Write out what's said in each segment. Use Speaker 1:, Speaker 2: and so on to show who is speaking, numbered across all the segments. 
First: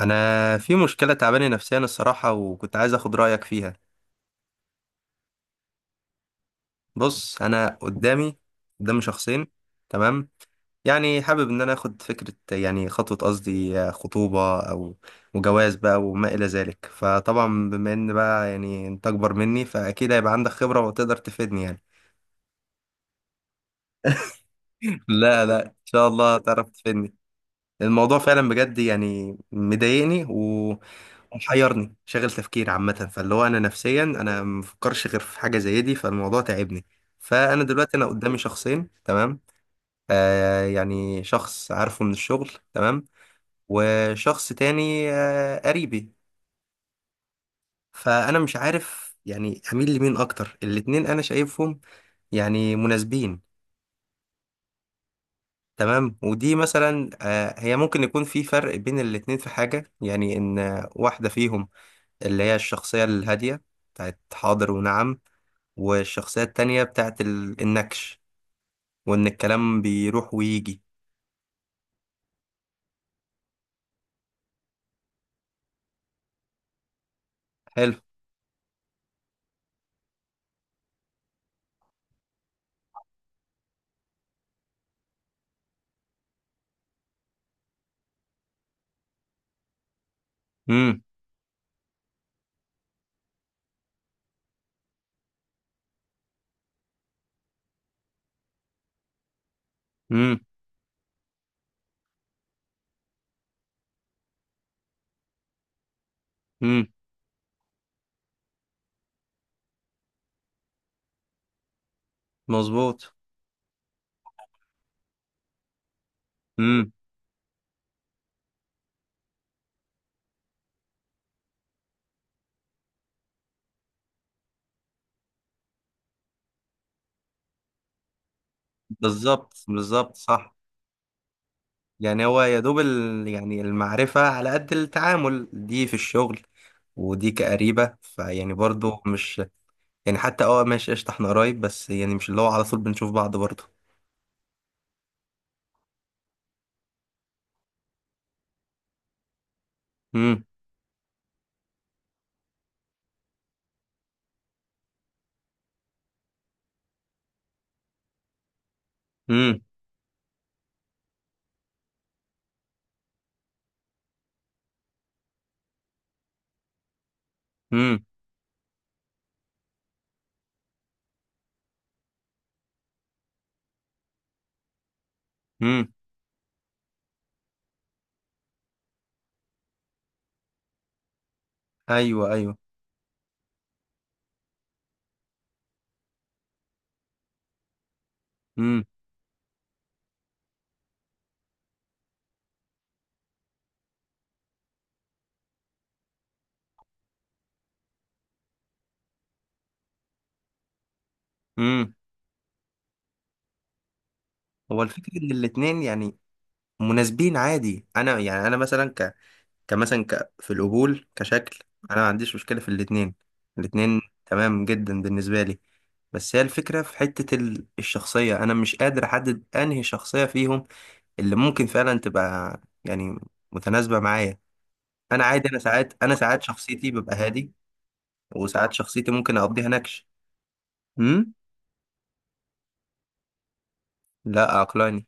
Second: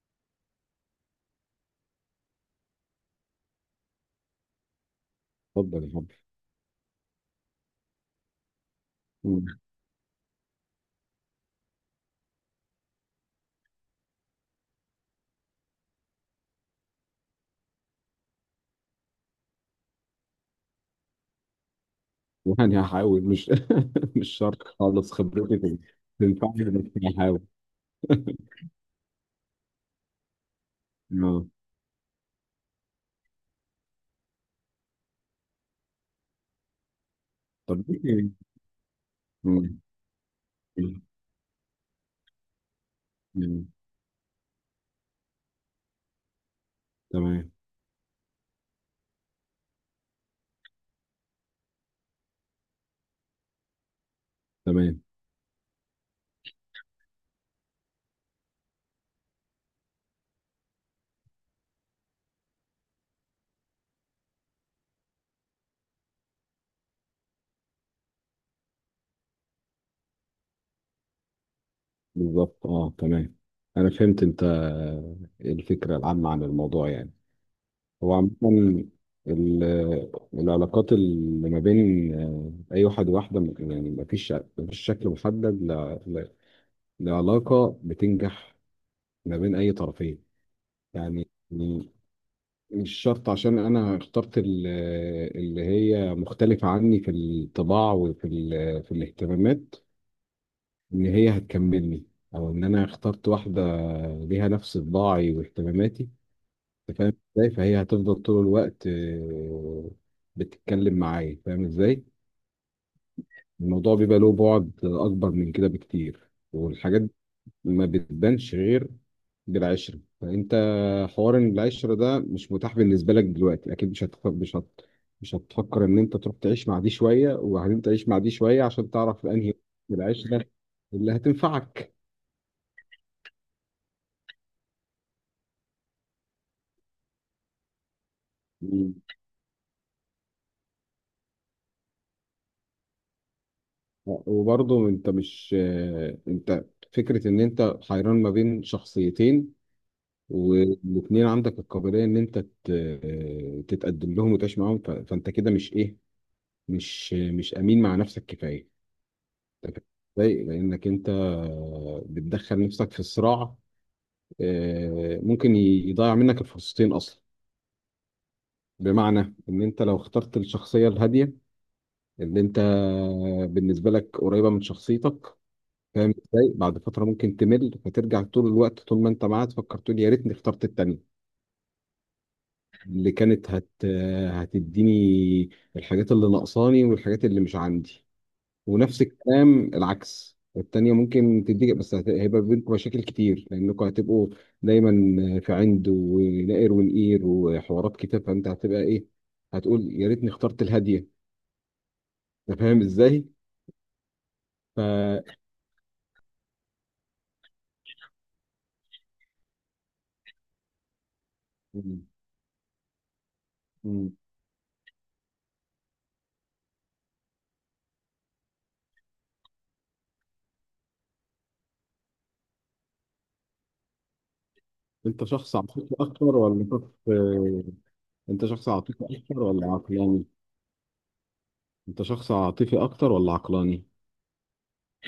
Speaker 1: انا في مشكله تعباني نفسيا الصراحه، وكنت عايز اخد رايك فيها.
Speaker 2: اتفضل يا حبيبي.
Speaker 1: بص، انا قدامي شخصين.
Speaker 2: مم.
Speaker 1: تمام. يعني حابب ان انا اخد فكره، يعني خطوه قصدي خطوبه او وجواز بقى وما الى ذلك. فطبعا بما ان بقى يعني انت اكبر مني، فاكيد هيبقى عندك خبره وتقدر تفيدني يعني.
Speaker 2: يعني هحاول، مش مش شرط خالص
Speaker 1: لا
Speaker 2: خبرتي
Speaker 1: لا، ان شاء الله
Speaker 2: تنفعني،
Speaker 1: تعرف
Speaker 2: بس
Speaker 1: تفيدني.
Speaker 2: هحاول.
Speaker 1: الموضوع فعلا بجد يعني مضايقني
Speaker 2: اه
Speaker 1: ومحيرني، شاغل تفكير عامة. فاللي هو أنا نفسيا أنا مفكرش غير في حاجة زي دي، فالموضوع تعبني. فأنا
Speaker 2: طب
Speaker 1: دلوقتي أنا
Speaker 2: إيه؟
Speaker 1: قدامي شخصين. تمام.
Speaker 2: مم.
Speaker 1: آه، يعني شخص عارفه من الشغل. تمام.
Speaker 2: مم.
Speaker 1: وشخص تاني آه، قريبي.
Speaker 2: تمام
Speaker 1: فأنا مش عارف يعني أميل لمين أكتر. الاتنين أنا شايفهم يعني مناسبين.
Speaker 2: تمام.
Speaker 1: تمام ودي مثلا آه، هي ممكن يكون في فرق بين الاتنين في حاجة، يعني إن واحدة فيهم اللي هي الشخصية الهادية بتاعت حاضر ونعم، والشخصية التانية بتاعت النكش، وإن الكلام بيروح ويجي.
Speaker 2: بالظبط اه تمام، انا فهمت انت الفكره العامه عن الموضوع يعني.
Speaker 1: حلو.
Speaker 2: هو عامه العلاقات اللي ما بين اي واحد وواحده، يعني ما فيش شكل محدد لعلاقه بتنجح ما بين اي طرفين.
Speaker 1: امم.
Speaker 2: يعني يعني مش شرط عشان انا اخترت اللي هي مختلفة عني في الطباع وفي في الاهتمامات
Speaker 1: امم.
Speaker 2: ان هي هتكملني، او ان انا اخترت واحدة ليها نفس طباعي واهتماماتي.
Speaker 1: امم.
Speaker 2: انت فاهم ازاي؟ فهي هتفضل طول الوقت بتتكلم معايا، فاهم ازاي؟
Speaker 1: مظبوط.
Speaker 2: الموضوع بيبقى له بعد اكبر من كده بكتير،
Speaker 1: امم.
Speaker 2: والحاجات ما بتبانش غير بالعشرة. فأنت حوار إن العشرة ده مش متاح بالنسبة لك دلوقتي، أكيد مش هتفكر، مش هتفكر إن أنت تروح تعيش مع دي شوية وبعدين تعيش مع دي شوية عشان تعرف أنهي
Speaker 1: بالظبط، بالظبط،
Speaker 2: العشرة
Speaker 1: صح.
Speaker 2: اللي هتنفعك.
Speaker 1: يعني هو يا دوب يعني المعرفة على قد التعامل، دي في الشغل ودي كقريبة. فيعني
Speaker 2: مم.
Speaker 1: برضو مش يعني حتى اه، ماشي قشطة، احنا قرايب بس يعني مش اللي هو على طول بنشوف بعض برضو.
Speaker 2: وبرضه أنت مش أنت فكرة إن أنت حيران ما بين شخصيتين،
Speaker 1: امم.
Speaker 2: والاتنين عندك القابلية إن أنت ت... آه، تتقدم لهم وتعيش معاهم، ف... فأنت كده مش إيه، مش أمين مع نفسك كفاية.
Speaker 1: امم.
Speaker 2: ضايق لانك انت بتدخل نفسك في صراع، ممكن يضيع منك الفرصتين اصلا.
Speaker 1: امم.
Speaker 2: بمعنى ان انت لو اخترت الشخصيه الهاديه اللي انت بالنسبه لك قريبه من شخصيتك،
Speaker 1: امم.
Speaker 2: فاهم ازاي؟ بعد فتره ممكن تمل، فترجع طول الوقت طول ما انت معاها تفكر، تقول يا ريتني اخترت التانيه
Speaker 1: ايوه، ايوه.
Speaker 2: اللي كانت هتديني الحاجات اللي ناقصاني والحاجات اللي مش عندي. ونفس الكلام العكس، التانية ممكن تديك بس هيبقى بينكم مشاكل كتير لأنكم هتبقوا دايما في عند ونقر ونقير وحوارات كتير، فأنت هتبقى إيه، هتقول يا ريتني اخترت الهادية.
Speaker 1: امم.
Speaker 2: أنت فاهم إزاي؟
Speaker 1: هو الفكرة ان
Speaker 2: ف
Speaker 1: الاتنين يعني مناسبين عادي. انا يعني انا مثلا كمثلا في القبول كشكل، انا
Speaker 2: مم.
Speaker 1: ما عنديش مشكلة في الاتنين. الاتنين
Speaker 2: مم.
Speaker 1: تمام جدا بالنسبة لي. بس هي الفكرة في حتة الشخصية، انا مش قادر احدد انهي شخصية فيهم اللي ممكن فعلا تبقى يعني متناسبة معايا. انا
Speaker 2: أنت
Speaker 1: عادي،
Speaker 2: شخص
Speaker 1: انا
Speaker 2: عاطفي
Speaker 1: ساعات
Speaker 2: أكتر ولا
Speaker 1: شخصيتي
Speaker 2: شخص
Speaker 1: ببقى هادي،
Speaker 2: أنت شخص
Speaker 1: وساعات
Speaker 2: عاطفي
Speaker 1: شخصيتي ممكن
Speaker 2: أكتر ولا
Speaker 1: اقضيها نكش.
Speaker 2: عقلاني؟
Speaker 1: امم.
Speaker 2: أنت شخص عاطفي أكتر ولا عقلاني؟
Speaker 1: لا عقلاني.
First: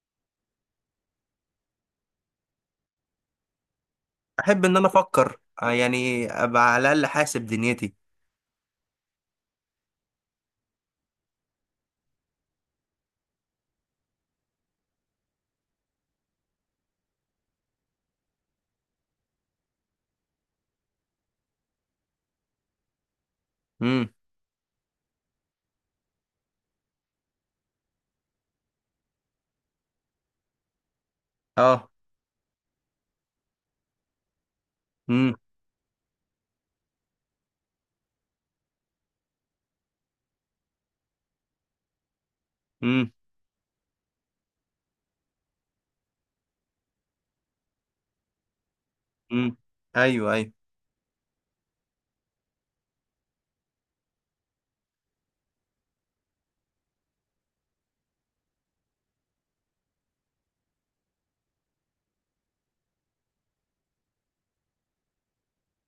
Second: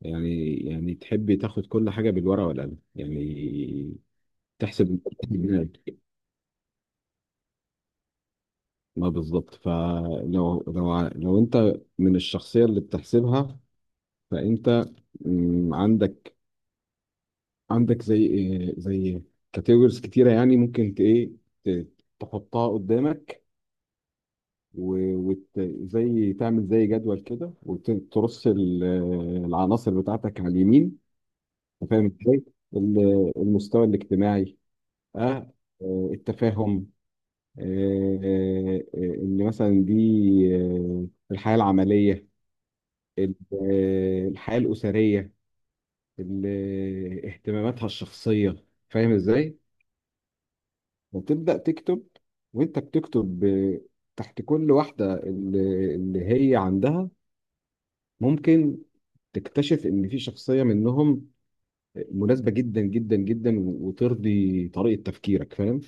Speaker 2: يعني يعني تحب تاخد كل حاجة بالورقة والقلم يعني.
Speaker 1: احب ان انا
Speaker 2: تحسب
Speaker 1: افكر آه، يعني ابقى على الاقل حاسب دنيتي.
Speaker 2: ما بالظبط، فلو لو ع- لو انت من الشخصيه اللي بتحسبها، فانت عندك، عندك زي زي كاتيجوريز كتيره يعني، ممكن ت- تحطها قدامك، وزي تعمل زي جدول كده وترص العناصر بتاعتك على اليمين.
Speaker 1: اه.
Speaker 2: أنت فاهم ازاي؟ المستوى الاجتماعي،
Speaker 1: امم.
Speaker 2: آه، التفاهم، ان مثلا دي آه، الحياه العمليه،
Speaker 1: امم.
Speaker 2: ال- الحياة الأسرية، اهتماماتها الشخصية، فاهم
Speaker 1: امم.
Speaker 2: ازاي؟
Speaker 1: ايوه، ايوه.
Speaker 2: وتبدأ تكتب، وانت بتكتب تحت كل واحدة اللي هي عندها. ممكن تكتشف ان في شخصية منهم مناسبة جدا جدا جدا وترضي طريقة تفكيرك، فاهم؟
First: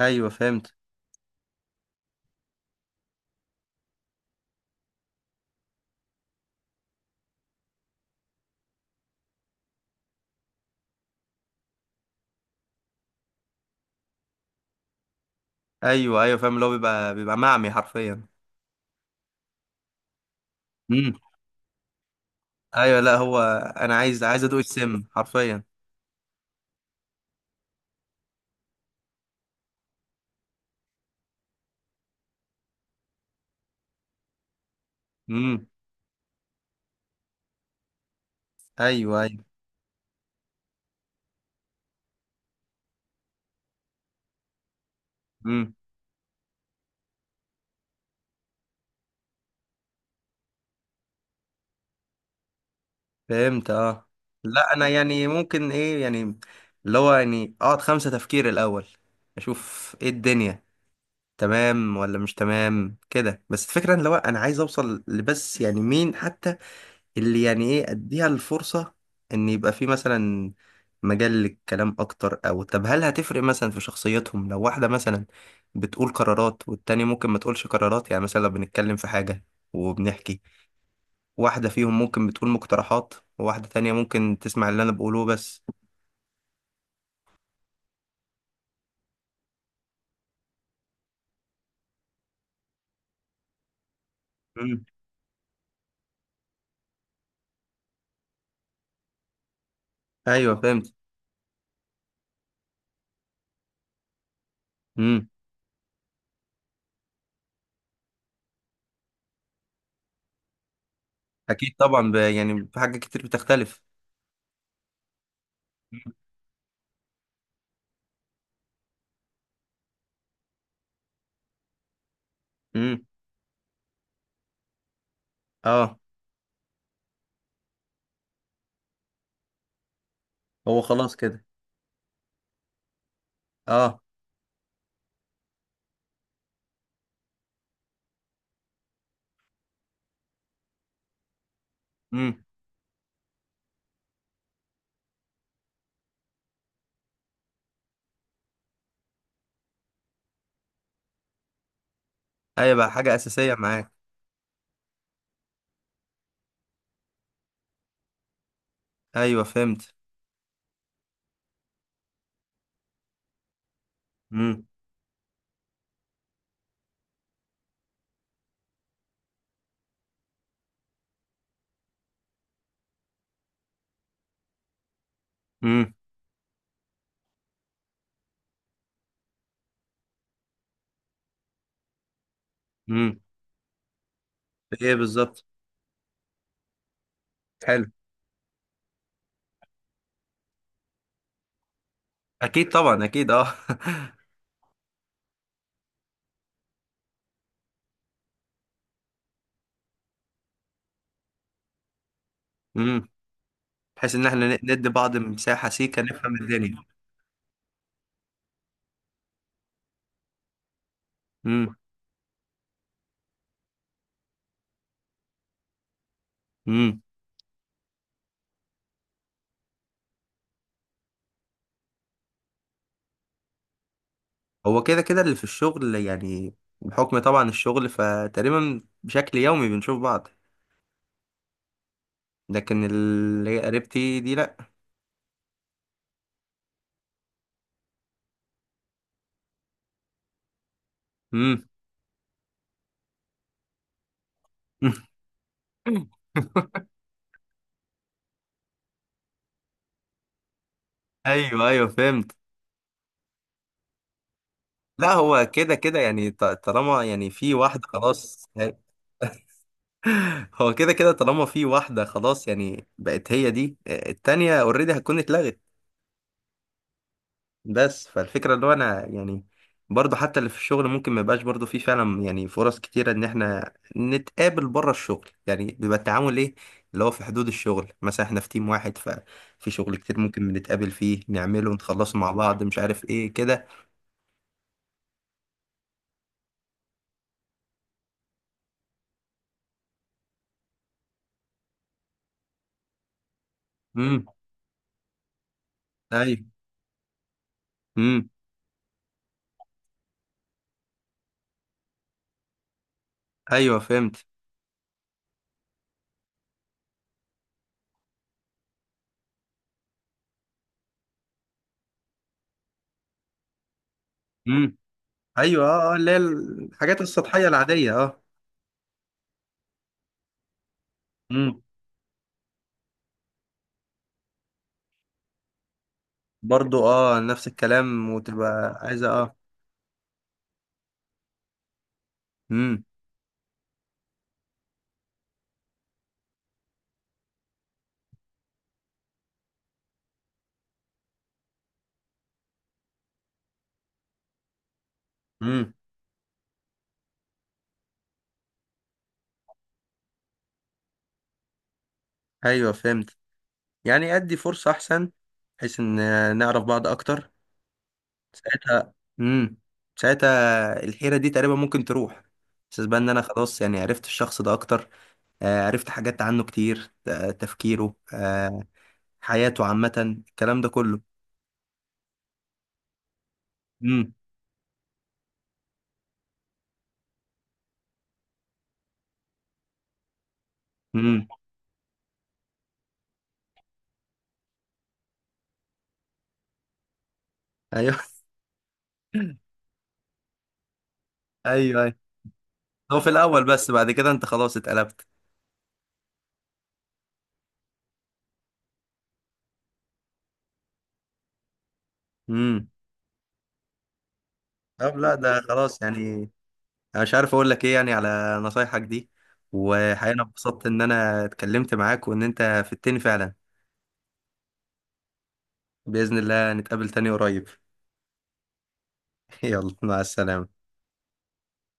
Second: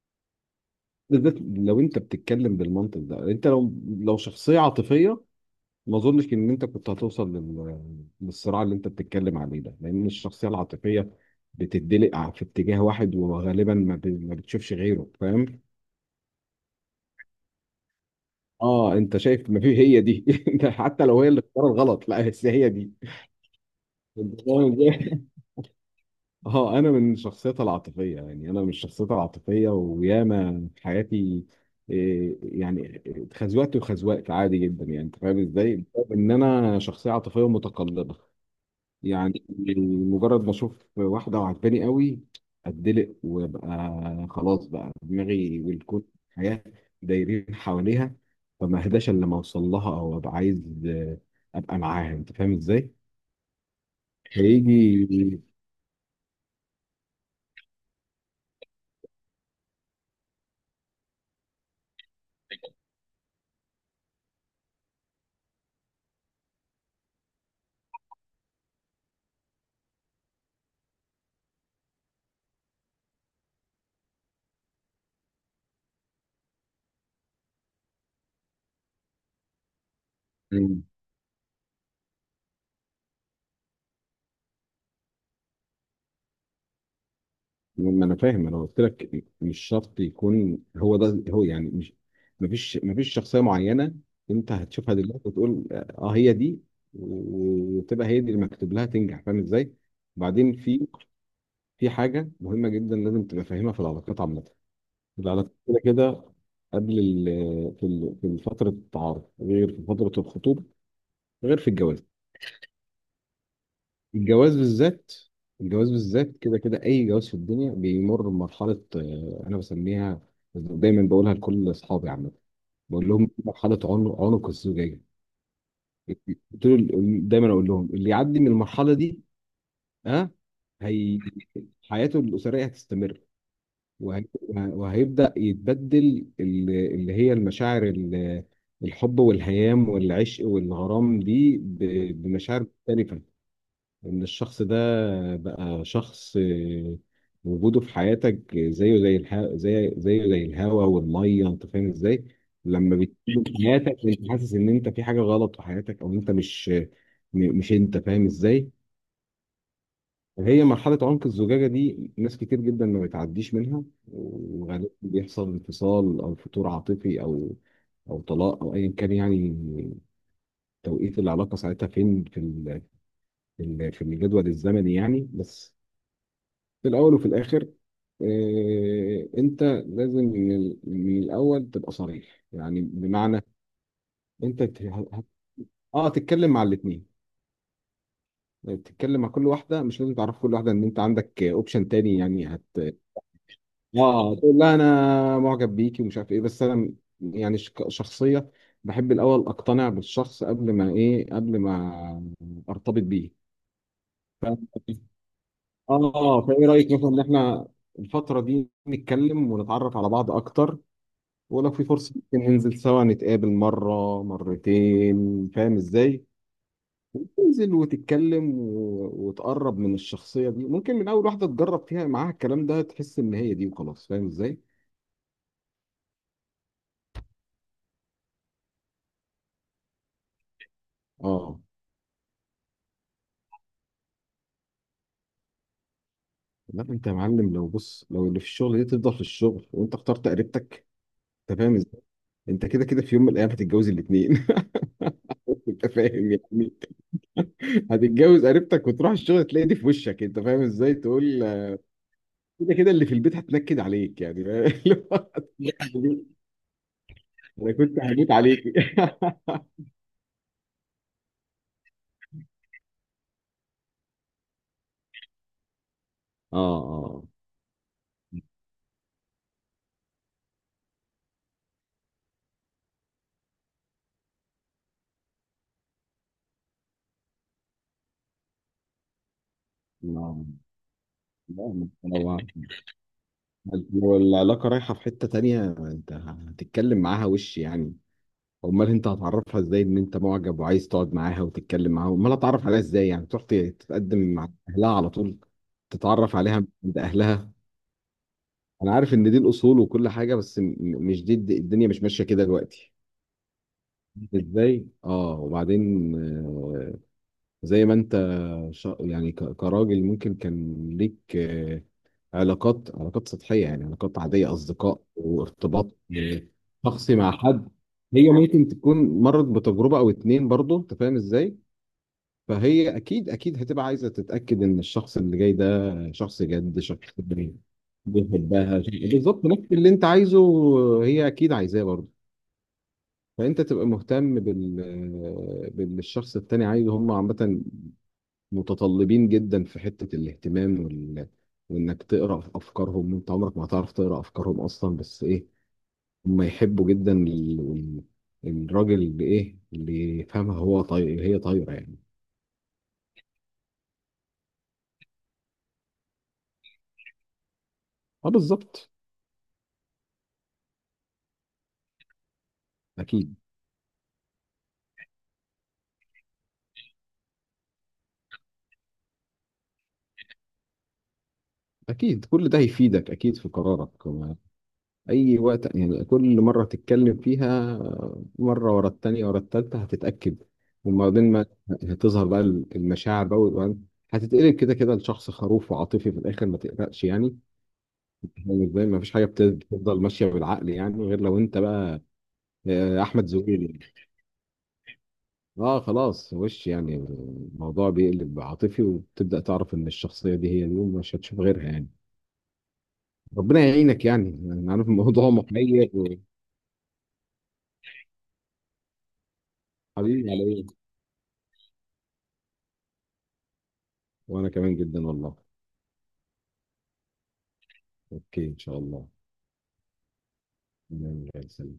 Speaker 1: ايوه فهمت.
Speaker 2: بالذات لو انت بتتكلم بالمنطق ده. انت لو شخصية عاطفية، ما اظنش ان انت كنت هتوصل للصراع اللي انت بتتكلم عليه ده، لان الشخصيه العاطفيه بتدلق في اتجاه واحد وغالبا ما, ما بتشوفش غيره، فاهم؟
Speaker 1: ايوه، ايوه، فاهم، اللي هو بيبقى معمي حرفيا.
Speaker 2: اه انت شايف؟ ما في، هي دي. ده حتى
Speaker 1: امم.
Speaker 2: لو هي اللي اختارت غلط، لا بس هي دي.
Speaker 1: ايوه. لا هو انا عايز
Speaker 2: أنت
Speaker 1: عايز ادوق
Speaker 2: فاهم
Speaker 1: السم
Speaker 2: إزاي؟
Speaker 1: حرفيا.
Speaker 2: اه انا من الشخصيات العاطفيه، وياما في حياتي يعني اتخزوقت وخزوقت عادي جدا، يعني انت فاهم
Speaker 1: امم.
Speaker 2: ازاي؟ بسبب ان انا شخصيه عاطفيه متقلبه.
Speaker 1: ايوه، ايوه.
Speaker 2: يعني مجرد ما اشوف واحده وعجباني قوي، اتدلق وابقى خلاص، بقى دماغي
Speaker 1: امم.
Speaker 2: والكون الحياه دايرين حواليها، فما اهداش الا لما اوصل لها او ابقى عايز ابقى معاها، انت فاهم ازاي؟
Speaker 1: فهمت اه. لا انا
Speaker 2: هيجي.
Speaker 1: يعني ممكن ايه يعني، اللي هو يعني اقعد خمسة تفكير الاول، اشوف ايه الدنيا، تمام ولا مش تمام كده. بس الفكرة ان لو انا عايز اوصل لبس يعني مين حتى اللي يعني ايه اديها الفرصة ان يبقى في مثلا مجال للكلام اكتر. او طب هل هتفرق مثلا في شخصيتهم لو واحدة مثلا بتقول قرارات والتانية ممكن ما تقولش قرارات؟ يعني مثلا لو بنتكلم في حاجة وبنحكي،
Speaker 2: مم.
Speaker 1: واحدة فيهم ممكن بتقول مقترحات وواحدة تانية ممكن تسمع اللي انا بقوله بس.
Speaker 2: ما انا فاهم، انا قلت لك مش شرط يكون هو ده هو، يعني مش مفيش شخصيه معينه انت
Speaker 1: مم.
Speaker 2: هتشوفها دلوقتي وتقول اه هي دي، وتبقى هي دي اللي مكتوب لها تنجح. فاهم ازاي؟ بعدين
Speaker 1: ايوه
Speaker 2: في
Speaker 1: فهمت.
Speaker 2: في حاجة مهمة جدا لازم تبقى فاهمها في العلاقات عامة.
Speaker 1: مم.
Speaker 2: العلاقات كده كده، قبل في فترة التعارف غير في فترة الخطوبة غير في
Speaker 1: اكيد
Speaker 2: الجواز.
Speaker 1: طبعا، يعني في حاجات كتير بتختلف.
Speaker 2: الجواز بالذات، الجواز بالذات كده كده، أي جواز في الدنيا بيمر بمرحلة أنا بسميها دايما، بقولها لكل أصحابي عامة،
Speaker 1: امم.
Speaker 2: بقول لهم مرحلة عنق الزجاجة.
Speaker 1: اه.
Speaker 2: قلت له دايما أقول لهم اللي يعدي من المرحلة دي، ها،
Speaker 1: هو خلاص
Speaker 2: هي
Speaker 1: كده.
Speaker 2: حياته الأسرية هتستمر.
Speaker 1: اه.
Speaker 2: وهيبدأ يتبدل اللي هي المشاعر الحب والهيام والعشق والغرام دي
Speaker 1: امم.
Speaker 2: بمشاعر مختلفة. إن الشخص ده بقى شخص وجوده في حياتك زيه زي الهواء والمية. أنت فاهم إزاي؟
Speaker 1: ايوه بقى
Speaker 2: لما
Speaker 1: حاجة
Speaker 2: بتيجي في
Speaker 1: اساسية معاك.
Speaker 2: حياتك أنت حاسس إن أنت في حاجة غلط في حياتك، أو أنت مش مش، أنت فاهم إزاي؟
Speaker 1: ايوه فهمت.
Speaker 2: هي مرحلة عنق الزجاجة دي ناس كتير جدا ما بتعديش منها،
Speaker 1: مم.
Speaker 2: وغالبا بيحصل انفصال أو فتور عاطفي أو أو طلاق أو أيا كان، يعني توقيت العلاقة ساعتها فين في في الجدول الزمني، يعني بس
Speaker 1: امم.
Speaker 2: في الأول وفي الآخر أنت لازم من من الأول تبقى صريح. يعني
Speaker 1: امم.
Speaker 2: بمعنى أنت
Speaker 1: ايه بالظبط.
Speaker 2: آه تتكلم مع الاتنين.
Speaker 1: حلو.
Speaker 2: يعني تتكلم مع كل واحدة، مش لازم تعرف كل واحدة إن أنت عندك أوبشن تاني يعني.
Speaker 1: اكيد طبعا، اكيد اه.
Speaker 2: اه تقول لها انا معجب بيكي ومش عارف ايه، بس انا يعني شخصيه بحب الاول اقتنع بالشخص قبل ما ايه، قبل ما ارتبط
Speaker 1: امم.
Speaker 2: بيه.
Speaker 1: بحيث ان
Speaker 2: ف...
Speaker 1: احنا ندي بعض مساحه سيكه نفهم
Speaker 2: اه فايه
Speaker 1: الدنيا.
Speaker 2: رايك مثلا ان احنا الفتره دي نتكلم ونتعرف على بعض اكتر، ولو
Speaker 1: امم.
Speaker 2: في فرصه ممكن ننزل سوا نتقابل مره مرتين، فاهم ازاي؟
Speaker 1: امم.
Speaker 2: تنزل وتتكلم و... وتقرب من الشخصيه دي. ممكن من اول واحده تجرب فيها معاها الكلام ده تحس ان هي دي وخلاص، فاهم ازاي؟
Speaker 1: هو كده كده اللي في الشغل، يعني بحكم طبعا الشغل فتقريبا بشكل يومي بنشوف بعض.
Speaker 2: اه
Speaker 1: لكن اللي هي قريبتي دي لا.
Speaker 2: لا انت يا معلم، لو بص، لو اللي في الشغل دي تفضل في الشغل وانت اخترت قريبتك، انت
Speaker 1: امم.
Speaker 2: فاهم ازاي؟ انت كده كده في يوم من الايام هتتجوز الاثنين. انت فاهم يعني، هتتجوز قريبتك وتروح الشغل تلاقي دي في وشك، انت فاهم ازاي؟ تقول
Speaker 1: ايوه، ايوه فهمت.
Speaker 2: كده كده اللي في البيت هتنكد عليك يعني، فاهم؟
Speaker 1: لا هو
Speaker 2: اللي
Speaker 1: كده كده يعني طالما يعني في
Speaker 2: هو انا
Speaker 1: واحده
Speaker 2: كنت هموت
Speaker 1: خلاص.
Speaker 2: عليك.
Speaker 1: هو كده كده، طالما في واحدة خلاص يعني بقت هي دي، التانية اوريدي هتكون اتلغت.
Speaker 2: اه اه.
Speaker 1: بس فالفكرة اللي هو انا يعني برضو حتى اللي في الشغل ممكن ما يبقاش برضو في فعلا يعني فرص كتيرة ان احنا نتقابل بره الشغل، يعني بيبقى التعامل ايه، اللي هو في حدود الشغل. مثلا احنا في تيم واحد، ففي شغل كتير
Speaker 2: لا
Speaker 1: ممكن نتقابل فيه نعمله
Speaker 2: لا،
Speaker 1: ونخلصه مع
Speaker 2: لو
Speaker 1: بعض مش عارف ايه كده.
Speaker 2: العلاقة رايحة في حتة تانية انت هتتكلم معاها، وش يعني، امال انت هتعرفها ازاي ان انت معجب وعايز تقعد معاها وتتكلم معاها؟ امال هتعرف عليها ازاي؟ يعني تروح تتقدم
Speaker 1: امم.
Speaker 2: مع اهلها على طول، تتعرف
Speaker 1: ايوه.
Speaker 2: عليها عند اهلها.
Speaker 1: امم.
Speaker 2: انا عارف ان دي الاصول وكل حاجه، بس مش دي الدنيا مش ماشيه كده دلوقتي.
Speaker 1: ايوه فهمت.
Speaker 2: ازاي؟ اه وبعدين زي ما انت يعني كراجل ممكن كان ليك علاقات سطحيه، يعني علاقات عاديه
Speaker 1: امم.
Speaker 2: اصدقاء
Speaker 1: ايوه اه آه،
Speaker 2: وارتباط
Speaker 1: اللي هي
Speaker 2: آه،
Speaker 1: الحاجات
Speaker 2: شخصي مع
Speaker 1: السطحية
Speaker 2: حد.
Speaker 1: العادية اه.
Speaker 2: هي ممكن تكون مرت بتجربه او اتنين برضه، انت فاهم ازاي؟
Speaker 1: امم.
Speaker 2: فهي اكيد اكيد هتبقى عايزه تتاكد ان الشخص اللي جاي ده شخص جد،
Speaker 1: برضو
Speaker 2: شخص
Speaker 1: اه، نفس الكلام، وتبقى
Speaker 2: بيحبها،
Speaker 1: عايزة اه.
Speaker 2: بالظبط نفس اللي انت عايزه هي اكيد عايزاه برضه.
Speaker 1: امم.
Speaker 2: فانت تبقى مهتم باللي الشخص التاني عايزه. هم عامه متطلبين جدا في حته الاهتمام وانك تقرا في افكارهم. انت عمرك ما هتعرف تقرا افكارهم اصلا، بس ايه،
Speaker 1: امم.
Speaker 2: هم يحبوا جدا الراجل اللي ايه، اللي يفهمها هو طاير هي طايره يعني.
Speaker 1: ايوه فهمت. يعني ادي فرصة احسن بحيث ان نعرف بعض اكتر
Speaker 2: اه بالظبط.
Speaker 1: ساعتها. امم. ساعتها الحيرة دي تقريبا ممكن تروح، بس بقى ان انا
Speaker 2: اكيد
Speaker 1: خلاص يعني عرفت الشخص ده اكتر. آه عرفت حاجات عنه كتير، آه تفكيره، آه حياته عامة، الكلام ده كله.
Speaker 2: أكيد كل ده هيفيدك أكيد في قرارك.
Speaker 1: امم.
Speaker 2: أي وقت يعني، كل مرة تتكلم فيها، مرة ورا التانية ورا التالتة هتتأكد.
Speaker 1: امم.
Speaker 2: وبعدين ما هتظهر بقى المشاعر بقى، وبعدين هتتقلب كده كده لشخص خروف وعاطفي في الآخر، ما تقلقش يعني.
Speaker 1: ايوه.
Speaker 2: يعني زي ما فيش حاجة بتفضل ماشية بالعقل يعني، غير لو أنت
Speaker 1: ايوه، ايوه.
Speaker 2: بقى
Speaker 1: هو في
Speaker 2: أحمد
Speaker 1: الاول، بس
Speaker 2: زويل.
Speaker 1: بعد كده انت خلاص اتقلبت.
Speaker 2: أه خلاص وش يعني، الموضوع بيقلب عاطفي وتبدأ تعرف إن الشخصية دي هي دي ومش هتشوف غيرها يعني.
Speaker 1: امم.
Speaker 2: ربنا يعينك، يعني انا عارف
Speaker 1: طب لا،
Speaker 2: الموضوع
Speaker 1: ده خلاص
Speaker 2: محير.
Speaker 1: يعني، انا مش عارف اقول لك ايه يعني على نصايحك دي. وحقيقة انا
Speaker 2: حبيبي على ايه،
Speaker 1: اتبسطت ان انا اتكلمت معاك وان انت فدتني فعلا.
Speaker 2: وانا كمان جدا والله.
Speaker 1: بإذن الله نتقابل تاني قريب.
Speaker 2: اوكي ان شاء الله.
Speaker 1: يلا، مع السلامة.
Speaker 2: نعم، زي الفل.